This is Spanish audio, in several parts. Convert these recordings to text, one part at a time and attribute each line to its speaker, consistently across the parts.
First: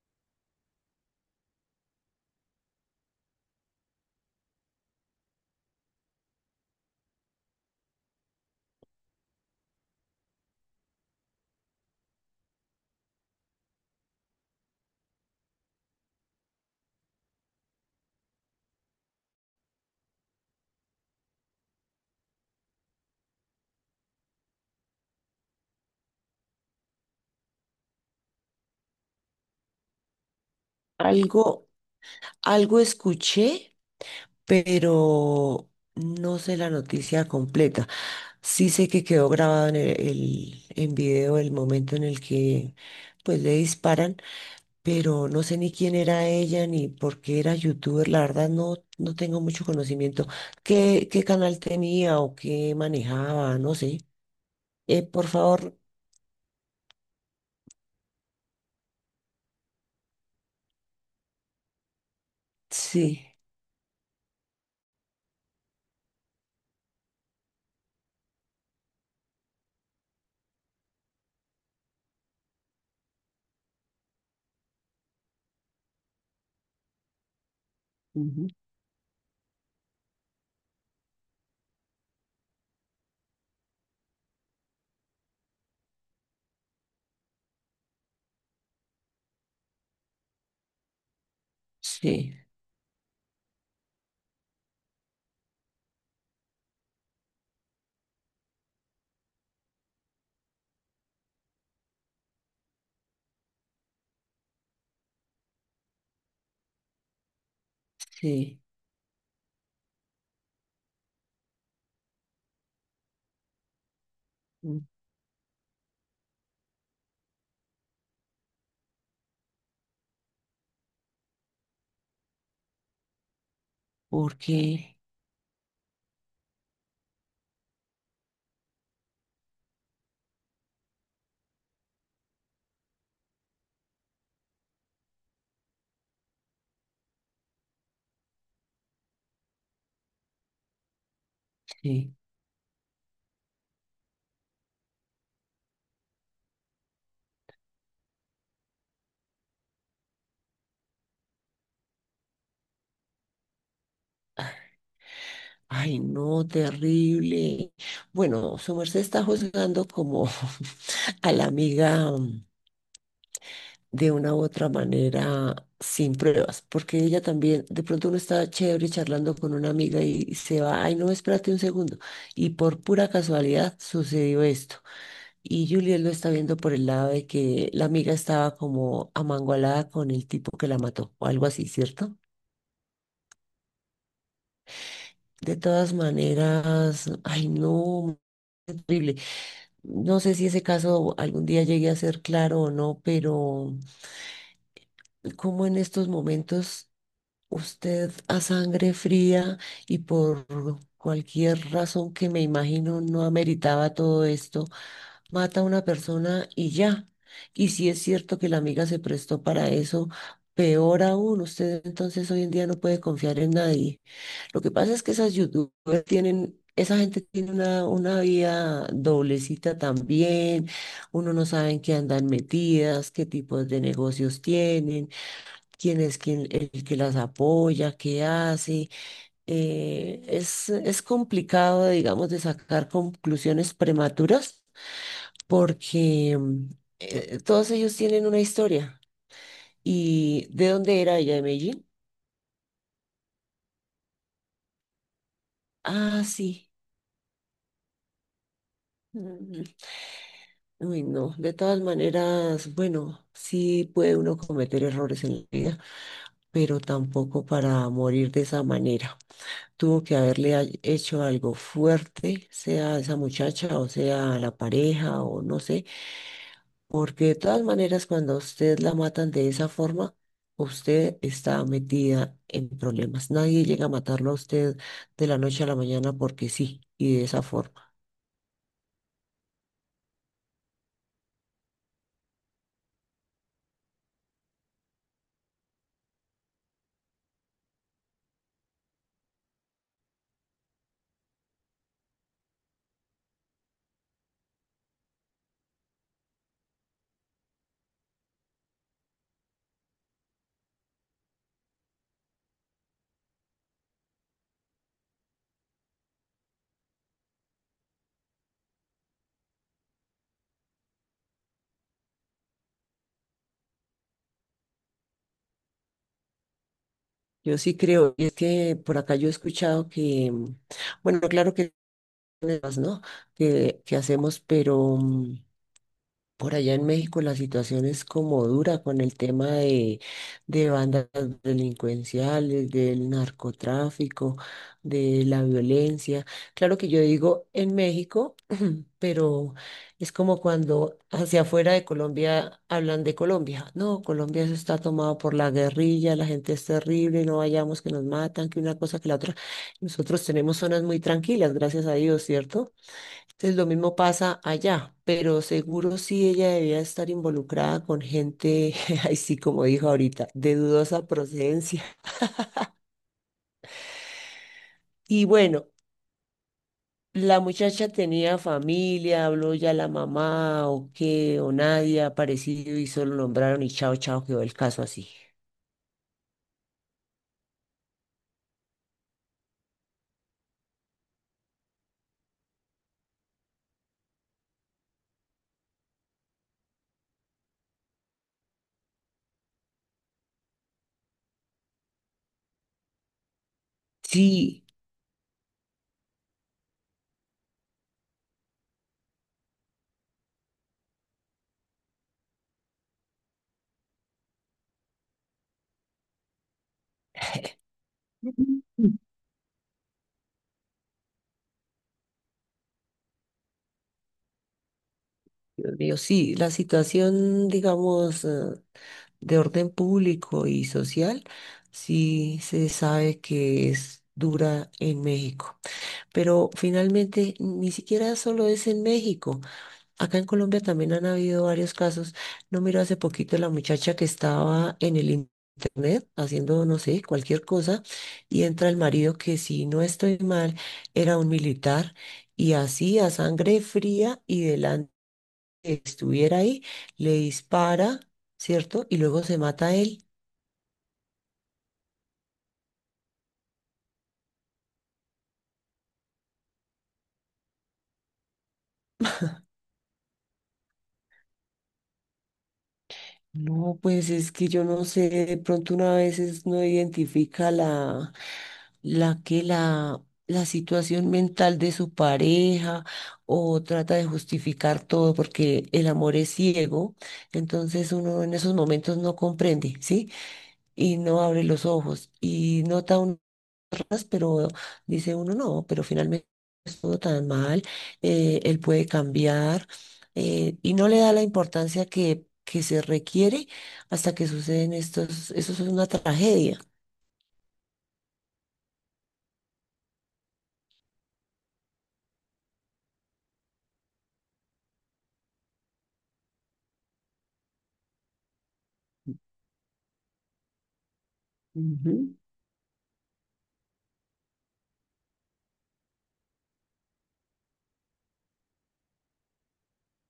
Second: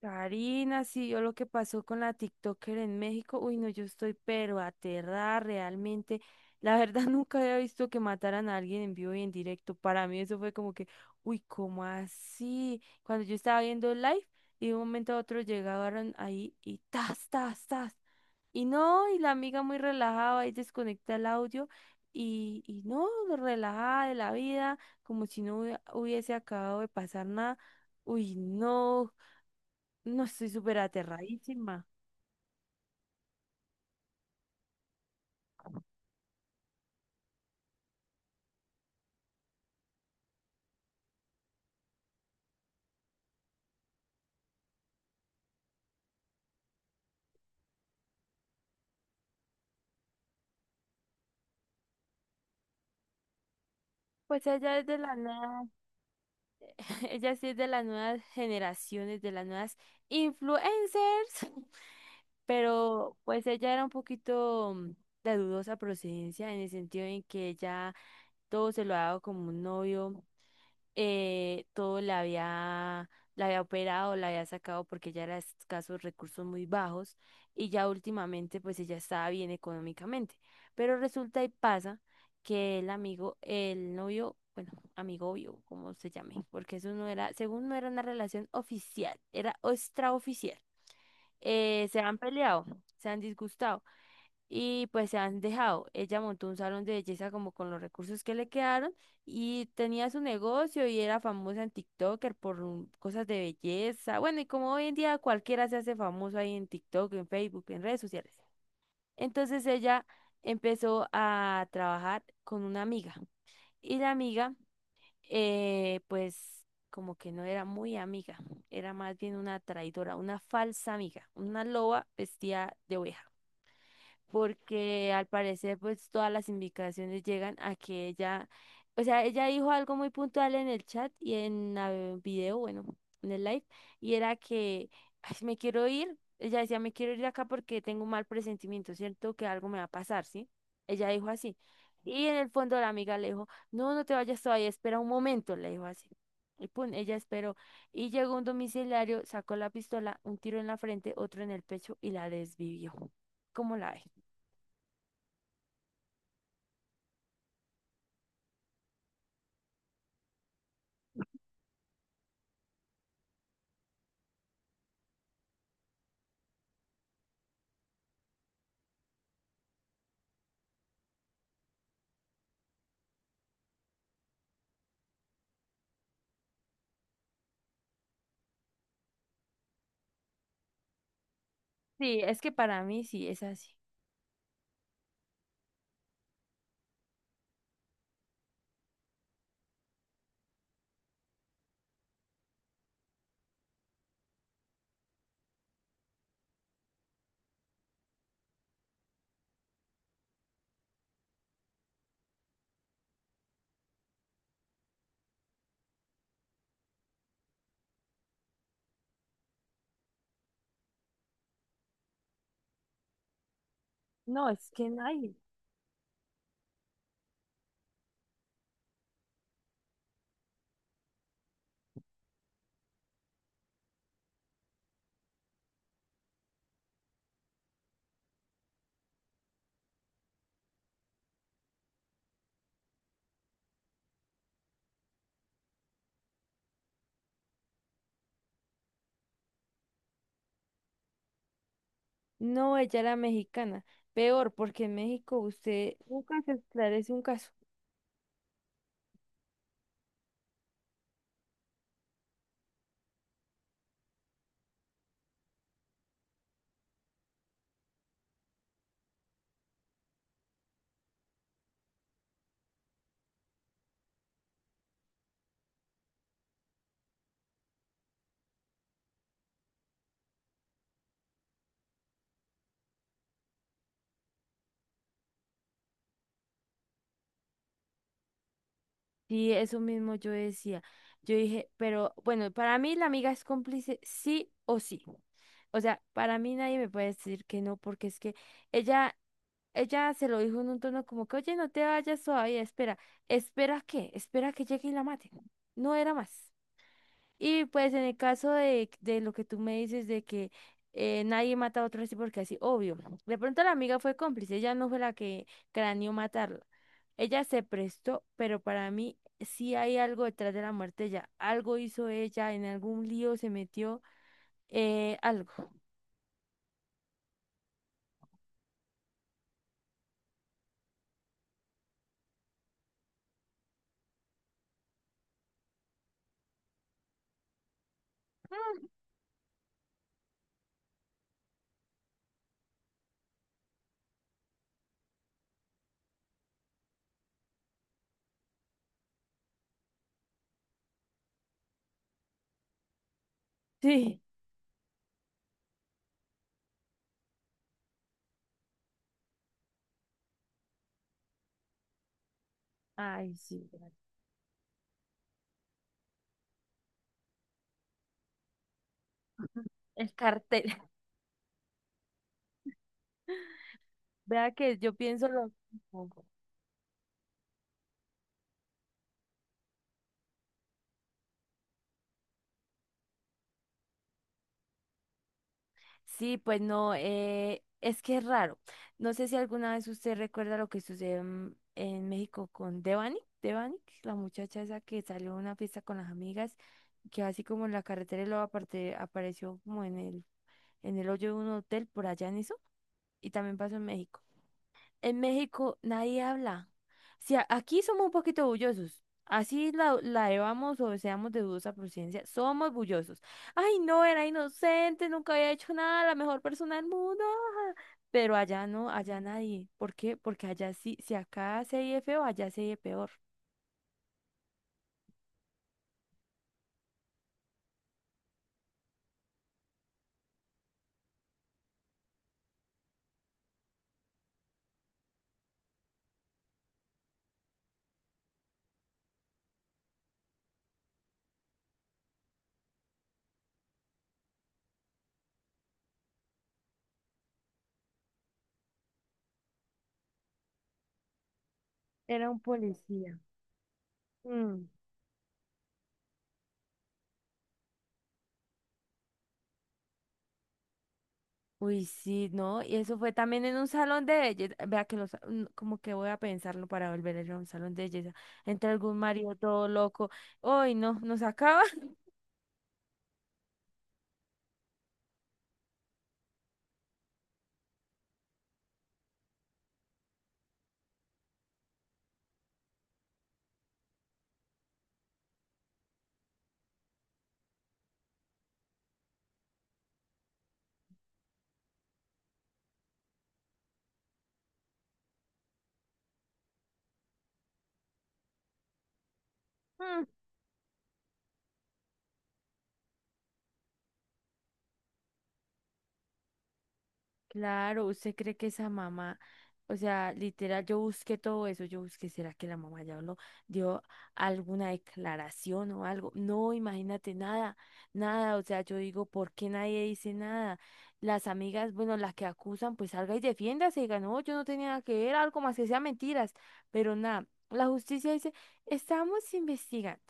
Speaker 1: Karina, sí, yo lo que pasó con la TikToker en México, uy, no, yo estoy pero aterrada realmente. La verdad, nunca había visto que mataran a alguien en vivo y en directo. Para mí eso fue como que, uy, ¿cómo así? Cuando yo estaba viendo el live y de un momento a otro llegaron ahí y tas, tas, tas. Y no, y la amiga muy relajada ahí desconecta el audio y no, relajada de la vida, como si no hubiese acabado de pasar nada. Uy, no. No, estoy súper
Speaker 2: Algo,
Speaker 1: aterradísima.
Speaker 2: algo escuché, pero no sé la noticia completa. Sí sé que quedó grabado en en video el momento en el que pues le disparan, pero no sé ni quién era ella ni por qué era youtuber. La verdad no tengo mucho conocimiento. ¿Qué canal tenía o qué manejaba? No sé.
Speaker 1: Pues ella es de la
Speaker 2: Por
Speaker 1: nueva,
Speaker 2: favor,
Speaker 1: ella sí es de las nuevas generaciones, de las nuevas influencers, pero
Speaker 2: sí,
Speaker 1: pues ella era un poquito de dudosa procedencia en el sentido en que ella todo se lo ha dado como un novio, todo la había operado, la había sacado porque ella era de escasos recursos muy bajos y ya
Speaker 2: ujú,
Speaker 1: últimamente pues ella estaba bien económicamente. Pero resulta y pasa que el amigo, el novio, bueno, amigo obvio, como se llame, porque eso no era, según no era una relación oficial, era extraoficial. Se han
Speaker 2: sí,
Speaker 1: peleado, se han disgustado y pues se han dejado. Ella montó un salón de belleza como con los recursos que le quedaron y tenía su negocio y era famosa en TikToker por cosas de belleza. Bueno, y como hoy en día cualquiera se hace famoso ahí en TikTok, en Facebook, en redes sociales.
Speaker 2: sí.
Speaker 1: Entonces ella empezó a trabajar con una amiga y la amiga, pues como que no era muy amiga, era más bien una traidora, una falsa amiga, una loba vestida de oveja,
Speaker 2: ¿Por qué?
Speaker 1: porque al parecer pues todas las indicaciones llegan a que ella, o sea, ella dijo algo muy puntual en el chat y en el video, bueno, en el live, y era que, ay, me quiero ir, ella decía, me quiero ir de acá porque tengo un mal presentimiento, ¿cierto? Que algo me va a pasar, ¿sí? Ella dijo así.
Speaker 2: Sí.
Speaker 1: Y en el fondo la amiga le dijo, no, no te vayas todavía, espera un momento, le dijo así. Y pum, ella esperó. Y llegó un domiciliario, sacó la pistola, un tiro en la frente, otro en el pecho y la desvivió. ¿Cómo la ve?
Speaker 2: Ay, no, terrible. Bueno, su merced está juzgando como a la amiga de una u otra manera sin pruebas, porque ella también, de pronto uno está chévere charlando con una amiga y se va, ay, no, espérate un segundo. Y por pura casualidad sucedió esto. Y Juliet lo está viendo por el lado de que la amiga estaba como amangualada con el tipo que la mató, o algo así, ¿cierto?
Speaker 1: Sí, es que para mí sí es así.
Speaker 2: De todas maneras, ay, no, terrible. No sé si ese caso algún día llegue a ser claro o no, pero como en estos momentos usted a sangre fría y por cualquier razón que me imagino no ameritaba todo esto, mata a una persona y ya. Y si es cierto que la amiga se prestó para eso, peor aún, usted entonces hoy en día no puede confiar en nadie.
Speaker 1: No,
Speaker 2: Lo
Speaker 1: es
Speaker 2: que
Speaker 1: que
Speaker 2: pasa es que esas
Speaker 1: nadie.
Speaker 2: youtubers tienen, esa gente tiene una vida doblecita también, uno no sabe en qué andan metidas, qué tipos de negocios tienen, quién es quien, el que las apoya, qué hace. Es complicado, digamos, de sacar conclusiones prematuras porque todos ellos tienen una historia. ¿Y de dónde era ella? ¿De Medellín?
Speaker 1: No, ella era mexicana. Peor, porque en México usted
Speaker 2: Ah,
Speaker 1: nunca se
Speaker 2: sí.
Speaker 1: esclarece un caso.
Speaker 2: Mm, uy, no. De todas maneras, bueno, sí puede uno cometer errores en la vida, pero tampoco para morir de esa manera. Tuvo que hecho algo fuerte, sea a esa muchacha o sea a la pareja o no sé. Porque de todas maneras, cuando a usted la matan de esa forma, usted está metida en problemas. Nadie llega a matarlo a usted de la noche a la mañana porque sí, y de esa forma.
Speaker 1: Sí, eso mismo yo decía. Yo dije, pero bueno, para mí la amiga es cómplice sí o sí. O sea, para mí nadie me puede decir que no, porque es que ella, ella se lo dijo en un tono como que, oye, no te vayas todavía, espera, espera que llegue y la mate. No era más. Y pues en el caso de lo que tú me dices de que nadie mata a otro así porque así, obvio. De pronto la amiga fue cómplice, ella no fue la que craneó matarla. Ella se prestó, pero para mí sí hay algo detrás de la muerte de ella. Algo hizo ella, en algún lío se metió, algo.
Speaker 2: Yo sí creo, y es que por acá yo he escuchado que, bueno, claro que hay problemas, ¿no? Que hacemos, pero por allá en México la situación es como dura
Speaker 1: Mm.
Speaker 2: con el tema de bandas delincuenciales, del narcotráfico, de la violencia. Claro que yo digo en México, pero es como cuando hacia afuera de Colombia hablan de Colombia. No,
Speaker 1: Sí.
Speaker 2: Colombia eso está tomado por la guerrilla, la gente es terrible, no vayamos que nos matan, que una cosa que la otra. Nosotros tenemos zonas muy tranquilas, gracias a Dios, ¿cierto?
Speaker 1: Ay,
Speaker 2: Entonces lo
Speaker 1: sí.
Speaker 2: mismo pasa allá, pero seguro sí ella debía estar involucrada con gente, ay sí como dijo
Speaker 1: El
Speaker 2: ahorita, de
Speaker 1: cartel.
Speaker 2: dudosa procedencia.
Speaker 1: Vea que yo
Speaker 2: Y
Speaker 1: pienso lo
Speaker 2: bueno,
Speaker 1: mismo.
Speaker 2: la muchacha tenía familia, habló ya la mamá o qué, o nadie ha aparecido y solo nombraron y chao, chao, quedó el caso así.
Speaker 1: Sí, pues no, es que es raro. No sé si alguna vez usted recuerda lo que sucedió en México con Devani, Devani, la muchacha esa que salió a una fiesta con las amigas, que así como en la carretera y luego aparte, apareció como en el hoyo de un hotel por allá en eso, y también pasó en México.
Speaker 2: Sí.
Speaker 1: En México nadie habla. Si aquí somos un poquito bullosos, así la, la llevamos o seamos de dudosa procedencia, somos bullosos. Ay, no, era inocente, nunca había hecho nada, la mejor persona del mundo. Ah". Pero allá no, allá nadie. ¿Por qué? Porque allá sí, si acá se oye feo, allá se oye peor.
Speaker 2: Dios mío, sí, la situación, digamos, de orden público y social, sí se sabe que es dura en México. Pero finalmente, ni siquiera solo es en México. Acá en Colombia también han habido varios casos. No miro hace poquito la muchacha que estaba en internet haciendo, no sé, cualquier cosa, y entra el marido que, si no estoy mal, era un militar.
Speaker 1: Era un
Speaker 2: Y así a
Speaker 1: policía.
Speaker 2: sangre fría y
Speaker 1: Mm.
Speaker 2: delante estuviera ahí, le dispara, ¿cierto? Y luego se mata a él.
Speaker 1: Uy, sí, ¿no? Y eso fue también en un salón de belleza. Vea que los, como que voy a pensarlo para volver a ir a un salón de belleza. Entre algún marido todo loco. Uy, no, nos acaba.
Speaker 2: No, pues es que yo no sé, de pronto una vez no identifica la situación mental de su pareja o trata de justificar todo porque el amor es ciego, entonces uno en esos momentos no comprende, ¿sí? Y no abre los ojos y nota raras, pero dice uno no, pero finalmente no estuvo tan mal, él puede cambiar, y no le da la importancia que se requiere hasta que suceden estos, eso es una tragedia.
Speaker 1: Claro, usted cree que esa mamá, o sea, literal, yo busqué todo eso, yo busqué, ¿será que la mamá ya habló, dio alguna declaración o algo? No, imagínate, nada, nada, o sea, yo digo, ¿por qué nadie dice nada? Las amigas,
Speaker 2: Ujú.
Speaker 1: bueno, las que acusan, pues salga y defiéndase, diga, no, yo no tenía nada que ver, algo más que sea mentiras, pero nada, la justicia dice, estamos investigando.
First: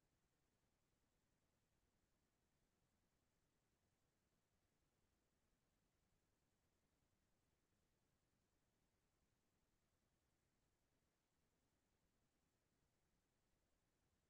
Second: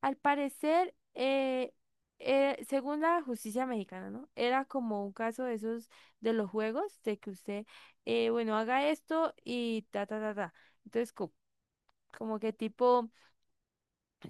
Speaker 1: Al parecer, según la justicia mexicana, ¿no? Era como un caso de esos de los juegos, de que usted, bueno, haga esto y ta, ta, ta, ta. Entonces, como que tipo...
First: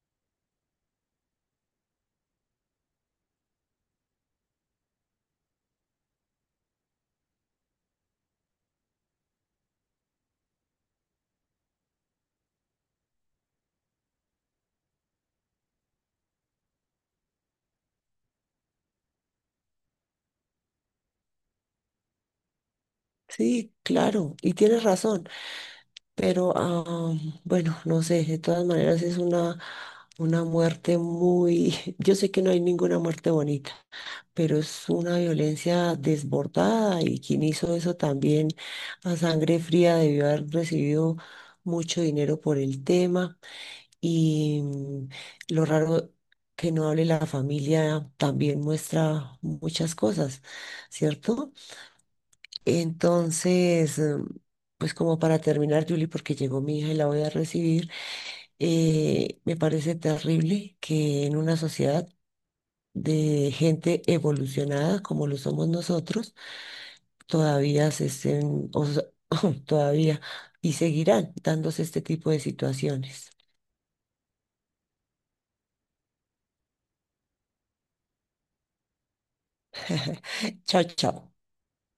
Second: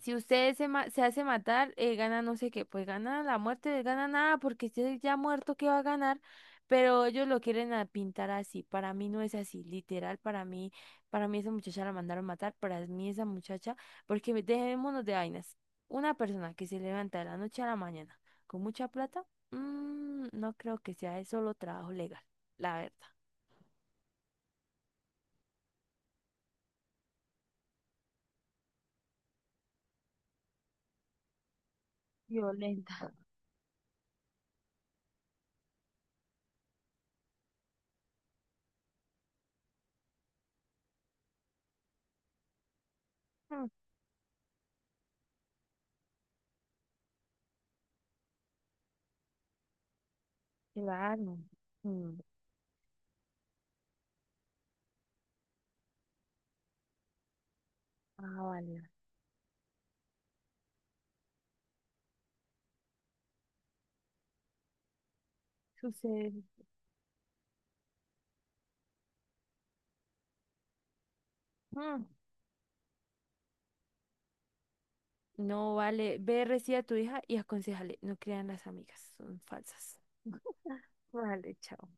Speaker 1: Si usted se, se hace matar, gana no sé qué, pues gana la muerte, gana nada, porque usted ya muerto, ¿qué va a ganar? Pero ellos lo quieren a pintar así. Para mí no es así, literal, para mí esa muchacha la mandaron matar, para mí esa muchacha, porque dejémonos de vainas. Una persona que se levanta de la noche a la mañana con mucha plata, mm, no creo que sea de solo trabajo legal, la verdad.
Speaker 2: Sí, claro, y tienes razón. Pero bueno, no sé, de todas maneras es una muerte muy, yo sé que no hay ninguna
Speaker 1: Violenta.
Speaker 2: muerte bonita, pero es una violencia desbordada y quien hizo eso también a sangre fría debió haber recibido mucho dinero por el tema
Speaker 1: Mm,
Speaker 2: y mm, lo raro que no hable la familia también muestra muchas cosas,
Speaker 1: claro.
Speaker 2: ¿cierto?
Speaker 1: Mm,
Speaker 2: Entonces, pues como para terminar, Julie, porque llegó mi hija y la voy a recibir,
Speaker 1: ah, vale.
Speaker 2: me parece terrible que en una sociedad de gente evolucionada como lo somos nosotros,
Speaker 1: Sucede.
Speaker 2: todavía se estén, o sea, todavía y seguirán dándose este tipo de situaciones.
Speaker 1: No vale, ve, recibe a tu hija y aconsejale, no crean las amigas, son falsas.
Speaker 2: Chao, chao.
Speaker 1: Vale, chao.